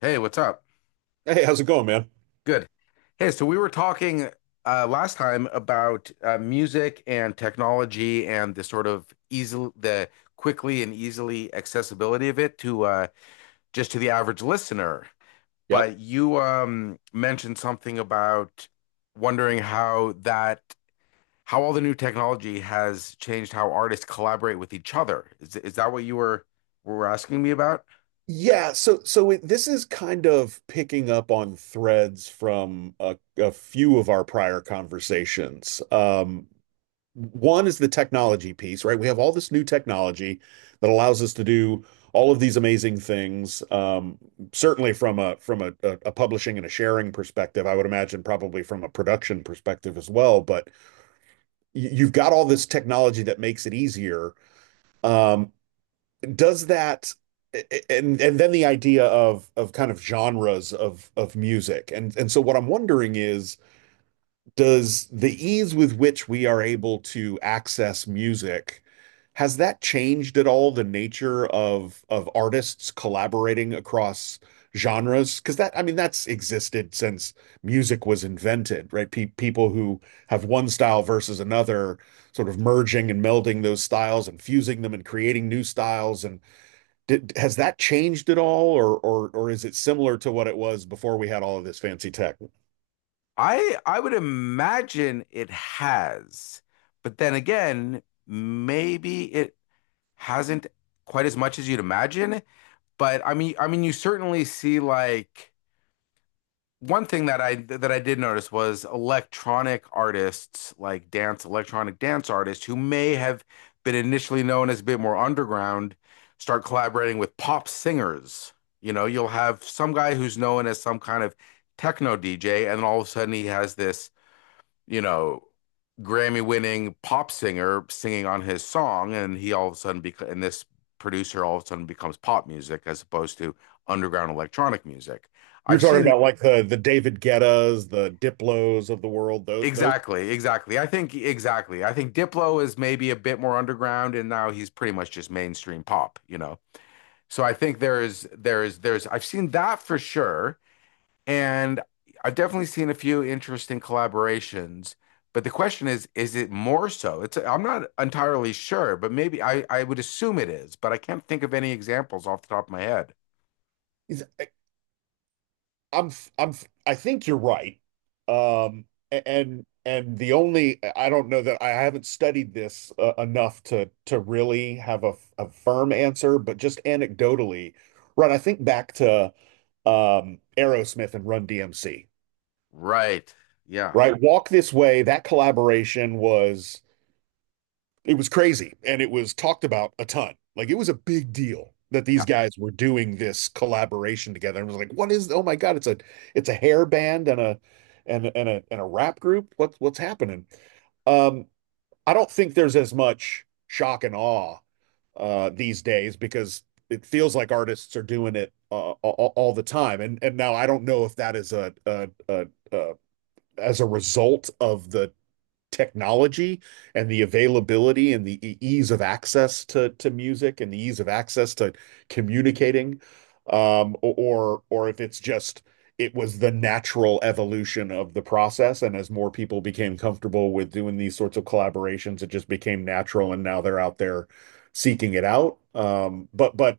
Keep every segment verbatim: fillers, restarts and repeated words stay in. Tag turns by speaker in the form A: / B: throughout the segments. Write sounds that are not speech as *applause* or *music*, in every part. A: Hey, what's up?
B: Hey, how's it going, man?
A: Good. Hey, so we were talking uh, last time about uh, music and technology and the sort of easily the quickly and easily accessibility of it to uh, just to the average listener.
B: Yep.
A: But you um, mentioned something about wondering how that how all the new technology has changed how artists collaborate with each other. Is is that what you were were asking me about?
B: Yeah, so so it, this is kind of picking up on threads from a, a few of our prior conversations. Um, one is the technology piece, right? We have all this new technology that allows us to do all of these amazing things. Um, certainly from a from a, a, a publishing and a sharing perspective, I would imagine probably from a production perspective as well. But y- you've got all this technology that makes it easier. Um, does that and and then the idea of of kind of genres of of music. and and so what I'm wondering is does the ease with which we are able to access music, has that changed at all the nature of of artists collaborating across genres? Because that, I mean, that's existed since music was invented, right? Pe People who have one style versus another, sort of merging and melding those styles and fusing them and creating new styles and did, has that changed at all, or or or is it similar to what it was before we had all of this fancy tech?
A: I I would imagine it has, but then again, maybe it hasn't quite as much as you'd imagine. But I mean, I mean, you certainly see like one thing that I that I did notice was electronic artists, like dance electronic dance artists, who may have been initially known as a bit more underground, start collaborating with pop singers. You know, you'll have some guy who's known as some kind of techno D J, and all of a sudden he has this you know, Grammy winning pop singer singing on his song, and he all of a sudden beca- and this producer all of a sudden becomes pop music as opposed to underground electronic music.
B: You're
A: I've
B: talking
A: seen
B: about like the the David Guettas, the Diplos of the world. Those those.
A: exactly, exactly. I think exactly. I think Diplo is maybe a bit more underground, and now he's pretty much just mainstream pop, you know. So I think there is there is there's I've seen that for sure. And I've definitely seen a few interesting collaborations, but the question is, is it more so? It's I'm not entirely sure, but maybe I, I would assume it is, but I can't think of any examples off the top of my head.
B: I'm I'm I think you're right. Um, and and the only, I don't know, that I haven't studied this uh, enough to to really have a, a firm answer, but just anecdotally, right? I think back to um, Aerosmith and Run D M C,
A: Right. Yeah.
B: right? Walk This Way, that collaboration was, it was crazy and it was talked about a ton. Like it was a big deal that these
A: Yeah.
B: guys were doing this collaboration together. And it was like, what is, oh my God, it's a it's a hair band and a and and a and a rap group. What's what's happening? Um, I don't think there's as much shock and awe uh these days because it feels like artists are doing it uh, all, all the time. And and now I don't know if that is a, a, a, a as a result of the technology and the availability and the e-, ease of access to to music and the ease of access to communicating, um, or or if it's just, it was the natural evolution of the process, and as more people became comfortable with doing these sorts of collaborations, it just became natural, and now they're out there seeking it out. Um, but but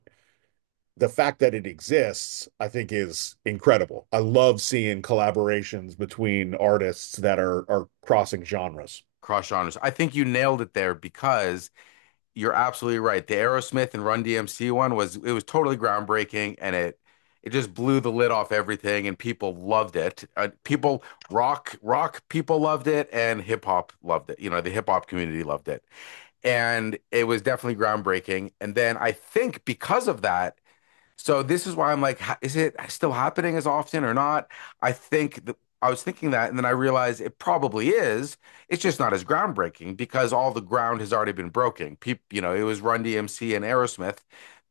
B: the fact that it exists, I think, is incredible. I love seeing collaborations between artists that are are crossing genres.
A: Cross genres. I think you nailed it there because you're absolutely right. The Aerosmith and Run D M C one was it was totally groundbreaking and it it just blew the lid off everything and people loved it. Uh, people rock rock people loved it and hip hop loved it. You know, the hip hop community loved it. And it was definitely groundbreaking. And then I think because of that, so this is why I'm like, ha- is it still happening as often or not? I think that I was thinking that, and then I realized it probably is. It's just not as groundbreaking because all the ground has already been broken. People, you know, it was Run D M C and Aerosmith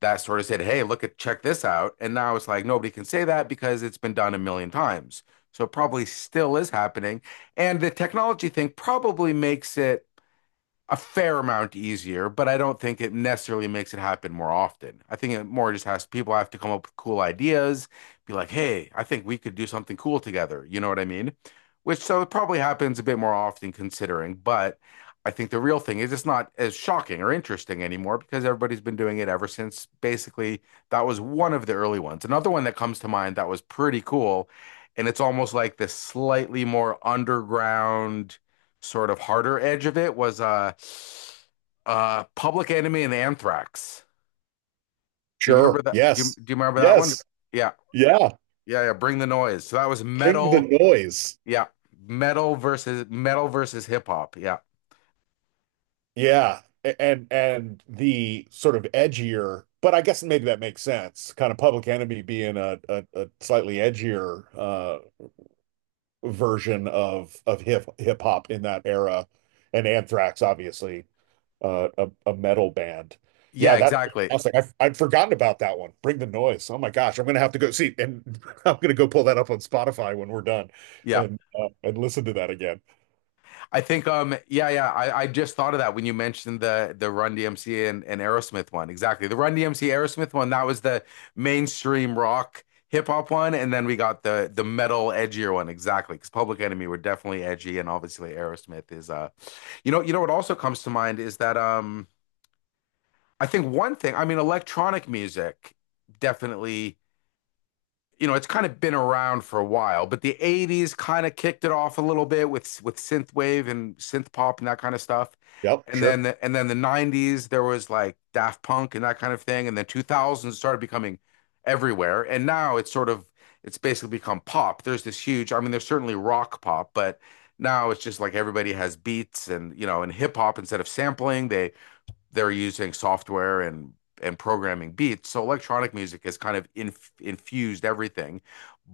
A: that sort of said, "Hey, look at check this out," and now it's like nobody can say that because it's been done a million times. So it probably still is happening, and the technology thing probably makes it a fair amount easier, but I don't think it necessarily makes it happen more often. I think it more just has people have to come up with cool ideas, be like, hey, I think we could do something cool together. You know what I mean? Which so it probably happens a bit more often considering, but I think the real thing is it's not as shocking or interesting anymore because everybody's been doing it ever since basically that was one of the early ones. Another one that comes to mind that was pretty cool, and it's almost like this slightly more underground sort of harder edge of it was uh uh Public Enemy and Anthrax. Do you remember
B: Sure.
A: that? Do you,
B: Yes.
A: do you remember that one?
B: Yes.
A: Yeah.
B: Yeah.
A: Yeah, yeah, Bring the Noise. So that was
B: Thing the
A: metal,
B: noise.
A: yeah. Metal versus metal versus hip hop. Yeah.
B: Yeah. A- And and the sort of edgier, but I guess maybe that makes sense. Kind of Public Enemy being a a, a slightly edgier uh version of of hip hip hop in that era, and Anthrax obviously, uh, a a metal band. Yeah,
A: Yeah,
B: that's
A: exactly.
B: fantastic. I've I'd forgotten about that one. Bring the noise. Oh my gosh, I'm gonna have to go see, and *laughs* I'm gonna go pull that up on Spotify when we're done,
A: Yeah.
B: and uh, and listen to that again.
A: I think um yeah yeah I, I just thought of that when you mentioned the the Run D M C and, and Aerosmith one, exactly the Run D M C Aerosmith one that was the mainstream rock hip hop one, and then we got the the metal edgier one, exactly because Public Enemy were definitely edgy and obviously Aerosmith is uh you know. You know what also comes to mind is that um I think one thing, I mean electronic music definitely, you know, it's kind of been around for a while, but the eighties kind of kicked it off a little bit with with synthwave and synth pop and that kind of stuff.
B: Yep,
A: And then
B: sure.
A: the, and then the nineties there was like Daft Punk and that kind of thing, and then two thousands started becoming everywhere. And now it's sort of it's basically become pop. There's this huge, I mean, there's certainly rock pop, but now it's just like everybody has beats and, you know, and hip hop instead of sampling, they they're using software and and programming beats. So electronic music has kind of inf infused everything.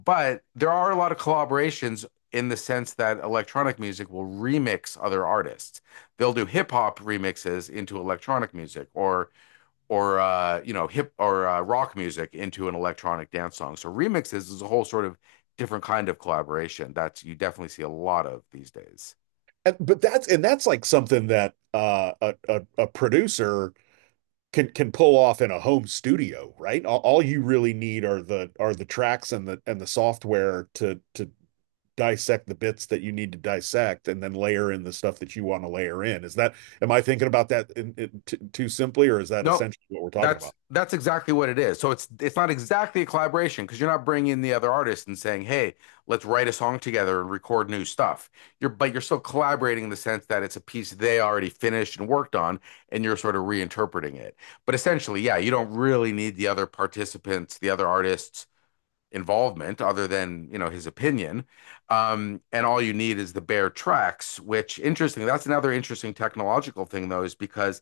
A: But there are a lot of collaborations in the sense that electronic music will remix other artists. They'll do hip hop remixes into electronic music or or uh, you know hip or uh, rock music into an electronic dance song. So remixes is a whole sort of different kind of collaboration that you definitely see a lot of these days.
B: And, but that's, and that's like something that uh, a, a a producer can can pull off in a home studio, right? All, all you really need are the are the tracks and the and the software to to dissect the bits that you need to dissect and then layer in the stuff that you want to layer in. Is that, am I thinking about that in, in, t too simply, or is that
A: No,
B: essentially what we're talking
A: that's
B: about?
A: that's exactly what it is. So it's it's not exactly a collaboration because you're not bringing in the other artist and saying, "Hey, let's write a song together and record new stuff." You're but you're still collaborating in the sense that it's a piece they already finished and worked on, and you're sort of reinterpreting it. But essentially, yeah, you don't really need the other participants, the other artists' involvement, other than you know his opinion. Um, and all you need is the bare tracks, which interesting. That's another interesting technological thing though, is because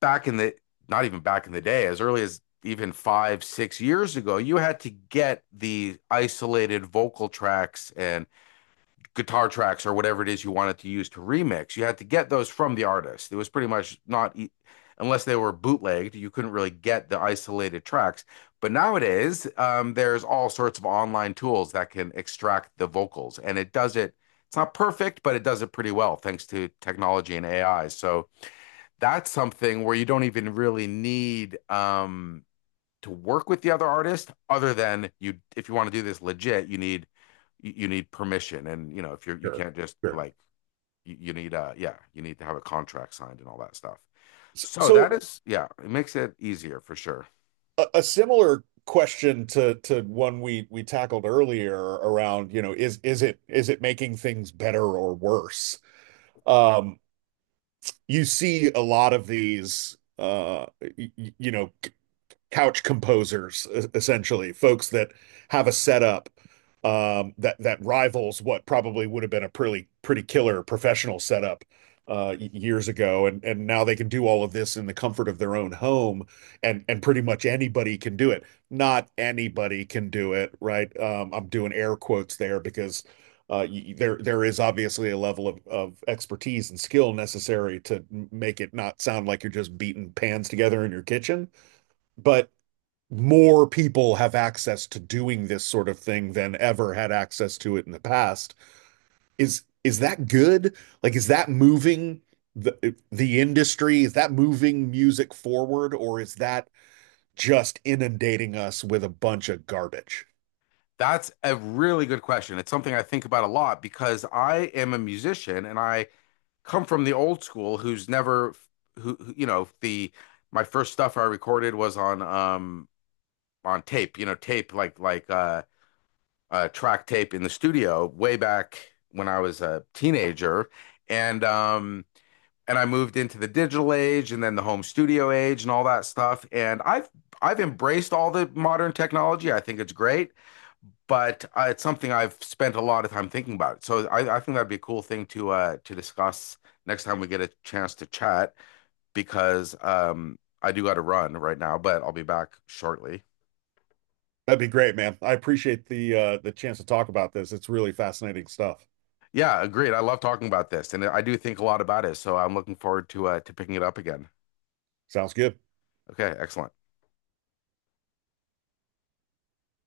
A: back in the not even back in the day, as early as even five, six years ago, you had to get the isolated vocal tracks and guitar tracks or whatever it is you wanted to use to remix. You had to get those from the artist. It was pretty much not, e- unless they were bootlegged, you couldn't really get the isolated tracks. But nowadays, um, there's all sorts of online tools that can extract the vocals, and it does it. It's not perfect, but it does it pretty well thanks to technology and A I. So, that's something where you don't even really need um to work with the other artist other than you if you want to do this legit you need you need permission and you know if you're you
B: Sure,
A: can't just
B: sure.
A: like you, you need uh yeah you need to have a contract signed and all that stuff so that
B: So,
A: is yeah it makes it easier for sure.
B: A a similar question to to one we we tackled earlier around, you know, is is it, is it making things better or worse? Um, You see a lot of these, uh, you you know, couch composers, e- essentially, folks that have a setup um, that that rivals what probably would have been a pretty pretty killer professional setup uh, years ago, and and now they can do all of this in the comfort of their own home, and and pretty much anybody can do it. Not anybody can do it, right? Um, I'm doing air quotes there because. Uh, there, there is obviously a level of, of expertise and skill necessary to make it not sound like you're just beating pans together in your kitchen. But more people have access to doing this sort of thing than ever had access to it in the past. Is is that good? Like, is that moving the the industry? Is that moving music forward, or is that just inundating us with a bunch of garbage?
A: That's a really good question. It's something I think about a lot because I am a musician and I come from the old school who's never who who- you know the my first stuff I recorded was on um on tape, you know, tape like like uh, uh track tape in the studio way back when I was a teenager, and um and I moved into the digital age and then the home studio age and all that stuff, and I've I've embraced all the modern technology. I think it's great, but uh, it's something I've spent a lot of time thinking about. So I, I think that'd be a cool thing to uh, to discuss next time we get a chance to chat because um, I do got to run right now, but I'll be back shortly.
B: That'd be great, man. I appreciate the uh, the chance to talk about this. It's really fascinating stuff.
A: Yeah, agreed. I love talking about this, and I do think a lot about it, so I'm looking forward to uh to picking it up again.
B: Sounds good.
A: Okay, excellent.